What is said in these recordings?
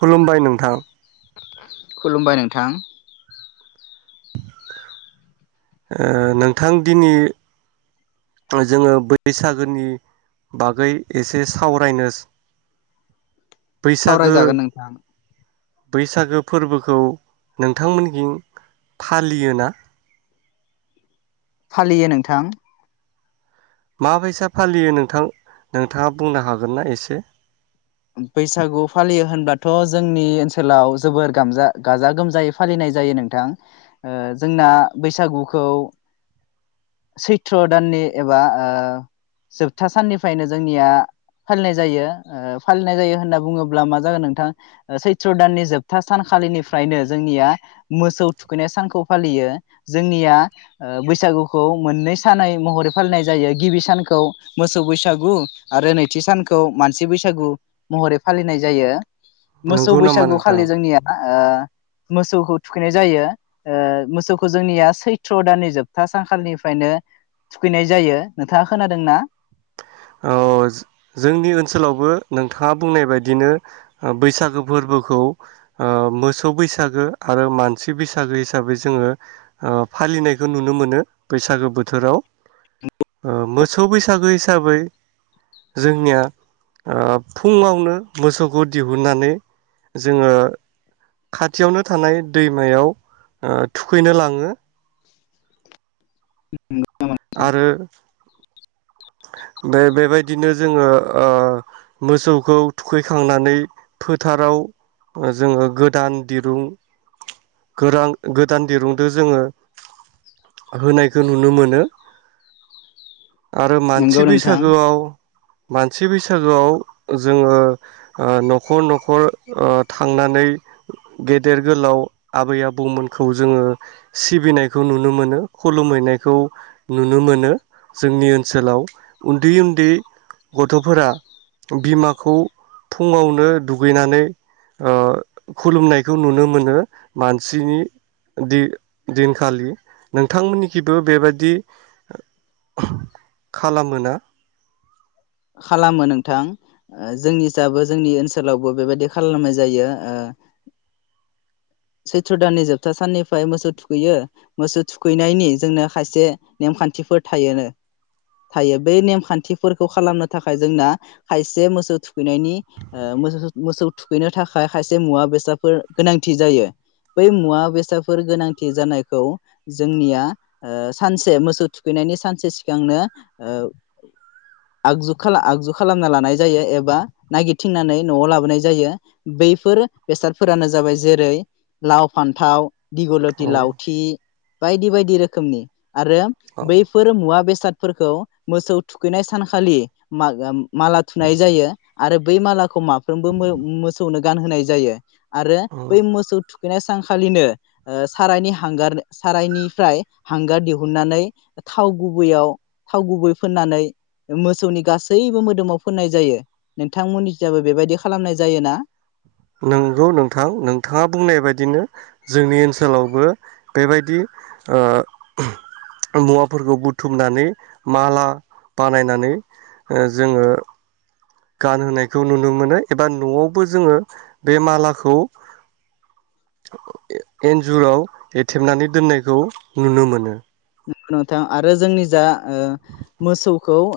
खुलुमबाय नोंथां। खुलुमबाय नोंथां। नोंथां दिनै जोङो बैसागोनि बागै एसे सावरायनोस सावरायजागोन नोंथां। बैसागो फोरबोखौ नोंथांमोनजों फालियोना? फालियो नोंथां। माबैसा फालियो नोंथां नोंथाङा बुंनो हागोन ना एसे? बैसागु फालियो होनब्लाथ जोंनि ओनसोलाव जोबोर गा गाजा गोमजायै फालिनाय जायो नोंथां जोंना बैसागुखौ सैथ्रदाननि एबा जोबथा साननिफ्रायनो जोंनिया फालिनाय जायो। फालिनाय जायो होनना बुङोब्ला मा जागोन नोंथां सैथ्र दाननि जोबथा सानखालिनिफ्रायनो जोंनिया मोसौ थुखैनाय सानखौ फालियो जोंनिया बैसागुखौ मोननै सानै महरै फालिनाय जायो गिबि सानखौ मोसौ बैसागु आरो नैथि सानखौ मानसि बैसागु। महरै फालिनाय जायो। मोसौ नंगौ नामा बैसागु नोंथां खालि जोंनिया मोसौखौ थुखैनाय जायो मोसौखौ जोंनिया सैथ्रनदाननि जोबथा सानखालिनिफ्रायनो थुखैनाय जायो। नोंथाङा खोनादोंना? ओ जोंनि ओनसोलावबो नोंथाङा बुंनाय बायदिनो बैसागो फोरबोखौ मोसौ बैसागो आरो मानसि बैसागो हिसाबै जोङो फालिनायखौ नुनो मोनो बैसागो बोथोराव। ओ मो स बैसागो हिसाबै जोंनिया फुङावनो मोसौखौ दिहुननानै जोङो खाथियावनो थानाय दैमायाव थुखैनो लाङो। आरो बे बेबायदिनो जोङो ओ मोसौखौ थुखैखांनानै फोथाराव ओ जोङो गोदान दिरुं गोरां गोदान दिरुंदो जोङो होनायखौ नुनो मोनो ओ नंगौ मानसि नोंथां बैसागोआव मानसि बैसागोआव जोङो ओ नखर नखर ओ थांनानै गेदेर गोलाव आबै आबौमोनखौ जोङो सिबिनायखौ नुनो मोनो खुलुमहैनायखौ नुनो मोनो जोंनि ओन सोलाव उन्दै उन्दै गथफोरा बिमाखौ फुङावनो दुगैनानै ओ खुलुमनायखौ नुनो मोनो मानसिनि दि दिनखालि नोंथांमोननिखिबो बेबायादि खालामो ना? खालामो नोंथां ओ जोंनिसाबो जोंनि ओनसोलावबो बेबायदि खालामनाय जायो ओ सैथ्रनदाननि जोबथा साननिफ्राय मोसौ थुखैयो मोसौ थुखैनायनि जोंनो खायसे नेमखान्थिफोर थायोनो थायो बे नेमखान्थिफोरखौ खालामनो थाखाय जोंना खायसे मोसौ थुखैनायनि ओ मोमोमोसौ थुखैनो थाखाय खायसे मुवा बेसादफोर गोनांथि जायो बै मुवा बेसादफोर गोनांथि जानायखौ जोंनिया ओ सानसे मोसौ थुखैनायनि सानसे सिगांनो ओ आगजु आगजु खालामना लानाय जायो एबा नागिरथिंनानै नआव लाबोनाय जायो बैफोर बेसादफोरानो जाबाय जेरै लाव फान्थाव दिगलति औ लावथि बायदि बायदि रोखोमनि आरो औ बैफोर मुवा बेसाद फोरखौ मोसौ थुखैनाय सानखालि मागाम माला थुनाय जायो आरो बै मालाखौ माफ्रोमबो मोमोसौनो गानहोनाय जायो आरो औ बै मोसौ थु खैनाय सानखालिनो ओ सारायनि हांगार सारायनिफ्राय हांगार दिहुननानै थाव गुबैयाव थाव गुबै फोननानै मोसौनि गासैबो मोदोमाव फोननाय जायो नोंथांमोननिाबबो बेबायदि खालामनाय जायो ना? नंगौ नोंथां नोंथाङा बुंनाय बायदिनो जोंनि ओनसोलावबो बेबायदि आ मुवाफोरखौ बुथुमनानै माला बानायनानै ओ जोङो गानहोनायखौ नुनो मोनो एबा न'आवबो जोङो बे मालाखौ एन्जुराव एथेबनानै दोननायखौ नुनो मोनो नोनोंथां आरो जोंनि जा ओ मोसौखौ ओ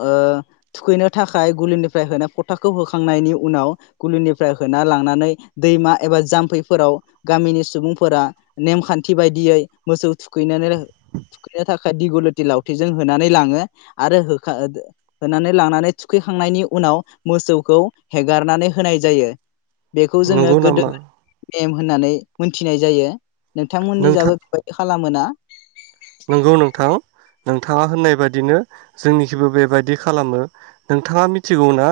थुखैनो थाखाय गुलिनिफ्राय होना फथाखौ होखांनायनि उनाव गुलिनिफ्राय होना लांनानै दैमा एबा जाम्फैफोराव गामिनि सुबुंफोरा नेमखान्थि बायदियै मोसौ थुखैनानै थुखैनो थाखाय दिगुलथि लावथिजों होनानै लाङो आरो होखा दो होनानै लांनानै थुखैखांनायनि उनाव मोसौखौ हेगारनानै होनाय जायो बेखौ जोङो नंगौ गोदो नामा गोदायनि एम होननानै मोनथिनाय जायो नोंथांमोननि नोंथां जाबोयै बेबायदि खालामोना? नंगौ नोंथां नों थाङा होननाय बादिनो जोंनिखिबो बेबायाददि खालामो नोंथाङा मिथिगौना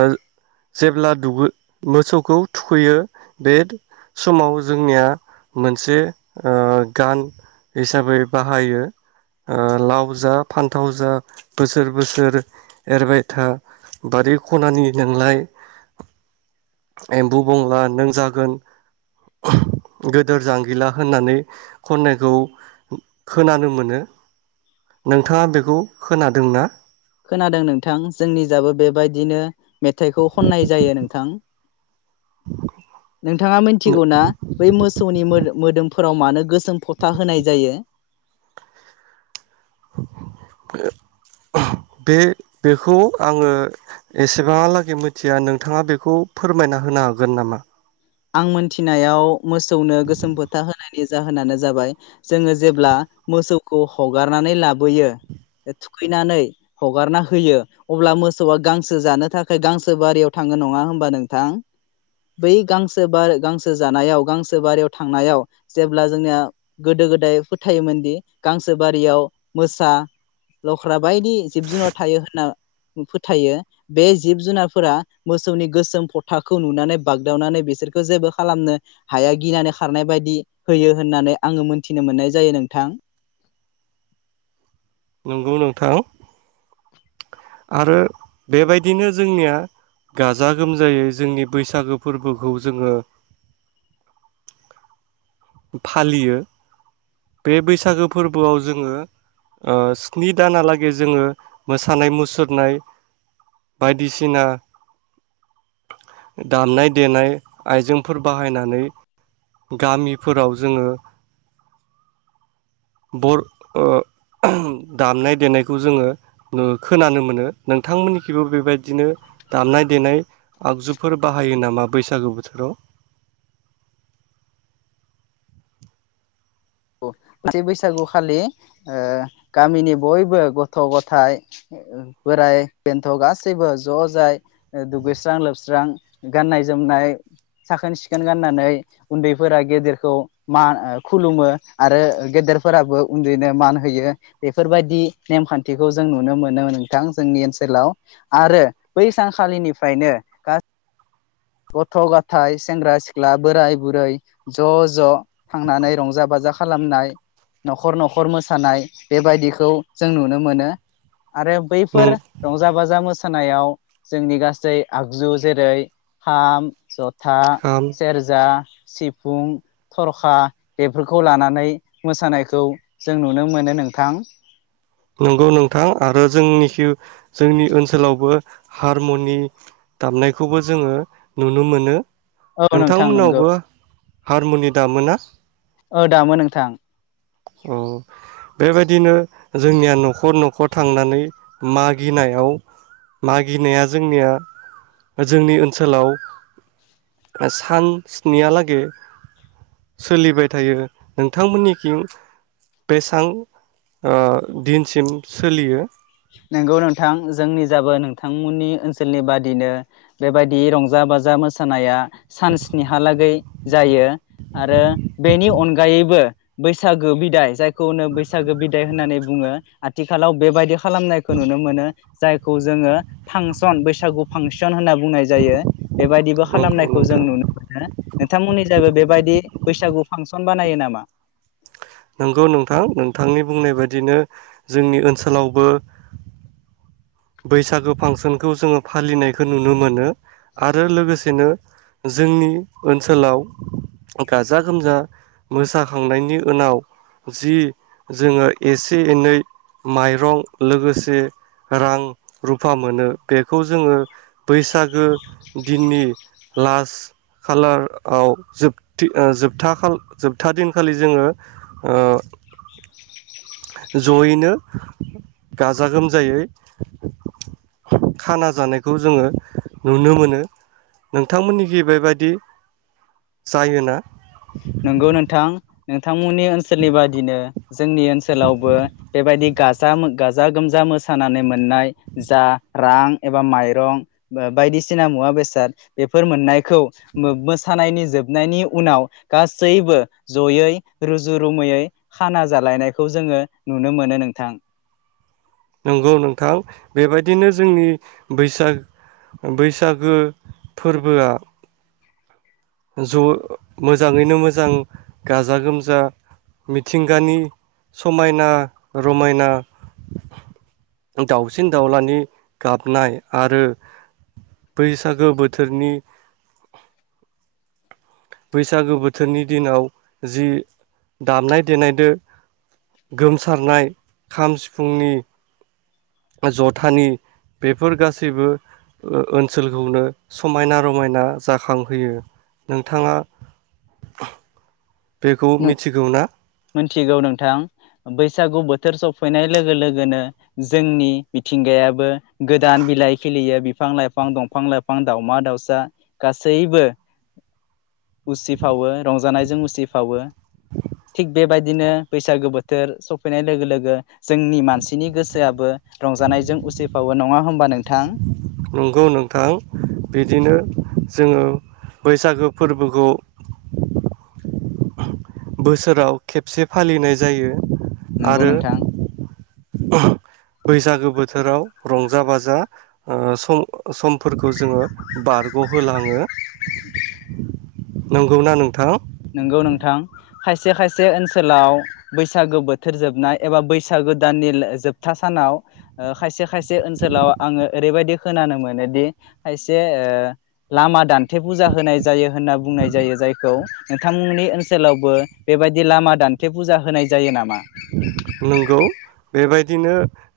ओ जेब्ला दुगै मोसौखौ थुखैयो बे समाव जोंनिया मोनसे ओ गान हिसाबै बाहायो ओ लाव जा फान्थाव जा बोसोर बोसोर एरबायथा बारि खनानि नोंलाय एम्बु बंला नों जागोन गोदोर जांगिला होननानै खननायखौ खोनानो मोनो नोंथाङा बेखौ खोनादोंना खोनादों नोंथां जोंनि जाबो बेबायदिनो मेथाइखौ खननाय जायो नोंथां नोंथाङा मिथिगौ ना बै मोसौनि मोमोदोम फोराव मानो गोसोम फबथा होनाय जायो बे बेखौ आङो एसेबांहालागै मिथिया नोंथाङा बेखौ फोरमायना होनो हागोन नामा? आं मोनथिनायाव मोसौनो गोसोम फोथा होनायनि जाहोनानो जाबाय जोङो जेब्ला मोसौखौ हगारनानै लाबोयो थुखैनानै हगारना होयो अब्ला मोसौआ गांसो जानो थाखाय गांसो बारियाव थाङो नङा होनबा नोंथां बै गांसो बारि गांसो जानायाव गांसो बारियाव थांनायाव जेब्ला जोंनिया गोदो गोदाय फोथायोमोनदि गांसो बारियाव मोसा लख्रा बायदि जिब जुनार थायो होनना फोथायो बे जिब जुनारफोरा मोसौनि गोसोम फथाखौ नुनानै बाग्दावनानै बिसोर खौ जेबो खालामनो हाया गिनानै खारनाय बायदि होयो होननानै आङो मोनथिनो मोननाय जायो नोंथां नंगौ नोंथां आरो बेबायदिनो जोंनिया गाजा गोमजायै जोंनि बैसागो फोरबोखौ जोङो फालियो बे बैसागो फोरबोआव जोङो ओ स्नि दानालागै जोङो मोसानाय मुसुरनाय बायदिसिना दामनाय देनाय आइजेंफोर बाहायनानै गामि फोराव जोङो बर अ दामनाय देनायखौ जोङो ओ खोनानो मोनो नोंथांमोननिखिबो बेबायदिनो दामनाय देनाय आगजुफोर बाहायो नामा बैसागो बोथोराव? बैसागुखालि ओ गामिनि बयबो गथ' गथाय, बोराइ बेन्थ' गासैबो ज' जाय दुगैस्रां लोबस्रां गाननाय जोमनाय साखोन सिखोन गाननानै उन्दैफोरा गेदेरखौ मा खुलुमो आरो गेदेरफोराबो उन्दैनो मान होयो बेफोरबायदि नेमखान्थिखौ जों नुनो मोनो नोंथां जोंनि ओनसोलाव आरो बै सानखालिनिफ्रायनो गासै गथ' गथाय सेंग्रा सिख्ला बोराय बुरै ज' ज' थांनानै रंजा बाजा खालामनाय न'खर न'खर मोसानाय बेबायदिखौ जों नुनो मोनो। आरो नों बैफोर रंजा बाजा मोसा मोसानायाव जोंनि गासै आगजु जेरै खाम, जथा था खाम सेरजा सिफुं, थरखा बेफोरखौ लानानै मोसानायखौ जों नुनो मोनो नोंथां। नंगौ नोंथां आरो जोंनिखि जोंनि ओनसोलावबो हारम'नि दामनायखौबो जोङो नुनो मोनो। औ नोंथां नंगौ नोंथांमोननावबो हारमनि दामोना औ दामो नोंथां। औ बेबायदिनो जोंनिया न'खर न'खर थांनानै मागिनायाव मागिनाया जोंनिया जोंनि ओनसोलाव सान स्नियालागै सोलिबाय थायो। नोंथांमोननिखिं बेसां ओ दिनसिम सोलियो? नंगौ नोंथां जोंनि जाबो नोंथांमोननि ओनसोलनि बादिनो बेबायदि रंजा बाजा मोसानाया सान स्निहालागै जायो। आरो बेनि अनगायैबो बैसागो बिदाय जाय खौनो बैसागो बिदाय होननानै बुङो आथिखालाव बेबायदि खालामनायखौ नुनो मोनो। जायखौ जोङो फांसन बैसागु फांसन होनना बुंनाय जायो। बेबायदिबो नंगौ खालामनायखौ जों नोंथां नुनो मोनो नोंथांमोननि बो बेबायदि बैसागु फांसन बानायो नामा? नंगौ नोंथां नोंथांनि बुंनाय बायदिनो जोंनि ओनसोलावबो बैसागो फांसनखौ जोङो फालिनायखो नुनो मोनो आरो लोगोसेनो जोंनि ओनसोलाव गाजा गोमजा मोसाखांनायनि ओनाव जि जोङो एसे एनै माइरं लोगोसे रां रुफा मोनो बेखौ जोङो बैसागो दिननि लास खालार आव जोबथि ओ जोबथा, जोबथा दिनखालि जोङो ओ ज'यैनो गाजा गोमजायै खाना जानायखौ जोङो नुनो मोनो नोंथांमोननि गि बेबायदि जायोना? नंगौ नोंथां नोंथांमोननि ओनसोलनि बादिनो जोंनि ओनसोलावबो बेबायदि गाजाम गाजा गोमजा मोसानानै मोननाय जा रां एबा माइरं बायदिसिना मुवा बेसाद बेफोर मोननायखौ मोसानायनि जोबनायनि उनाव गासैबो जयै रुजु रुमैयै खाना जालायनायखौ जोङो नुनो मोनो नोंथां। नंगौ नोंथां बेबायदिनो जोंनि बैसाग बैसागो फोरबोआ ज' मोजाङैनो मोजां गाजा गोमजा मिथिंगानि समायना रमायना दाउसिन दाउलानि गाबनाय आरो बैसागो बोथोरनि बैसागो बोथोरनि दिनाव जि दामनाय देनायदो गोमसारनाय खाम सिफुंनि जथानि बेफोर गासैबो ओनसोलखौनो समायना रमायना जाखांहोयो नोंथाङा बेखौ मिथिगौ ना मोनथिगौ नोंथां बैसागु बोथ थोर सफैनाय लोगो लोगोनो जोंनि मिथिंगायाबो गोदान बिलाइ खिलियो बिफां लाइफां दंफां लाइफां दाावमा दाावसा गासैबो उसिफावो रंजानायजों उसि फावो थिग बेबायदिनो बैसागो बोथोर सफैनाय लोगो लोगो जोंनि मानसिनि गोसोआबो रंजानायजों उसिफावो नङा होमबा नों नंगौ नोंथां बिदिनो जोङो बैसागो फोरबोखौ बोसोराव खेबसे फालिनाय जायो। नंगौ आरो नोंथां। बैसागो बोथोराव रंजा बाजा ओ सम समफोरखौ जोङो बारग'होलाङो। [inaudible] नंगौ ना नोंथां? नंगौ नोंथां। खायसे खायसे ओनसोलाव बैसागो बोथोर जोबनाय एबा बैसागो दाननि जोबथा सानाव ओ खायसे खायसे ओनसोलाव आङो ओरैबायदि खोनानो मोनोदि खायसे ओ लामा दान्थे फुजा होनाय जायो होनना बुंनाय जायो जायखौ नोंथांमोननि ओनसोलावबो बेबायदि लामा दान्थे फुजा होनाय जायो नामा? नंगौ बेबायदिनो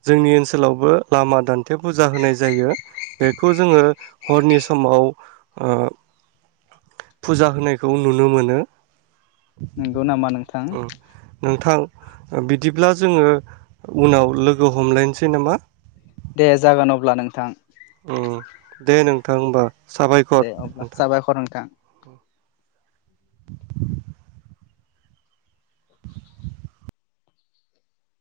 जोंनि ओनसोलावबो लामा दान्थे फुजा होनाय जायो बेखौ जोङो हरनि समाव ओ फुजा होनायखौ नुनो मोनो। नंगौ नामा नोंथां? नोंथां बिदिब्ला जोङो उनाव लोगो हमलायनोसै नामा? दे जागोन अब्ला नोंथां। उम दे नोंथां होमबा। साबायखर दे अब्ला नोंथां। साबायखर नोंथां। [inaudible]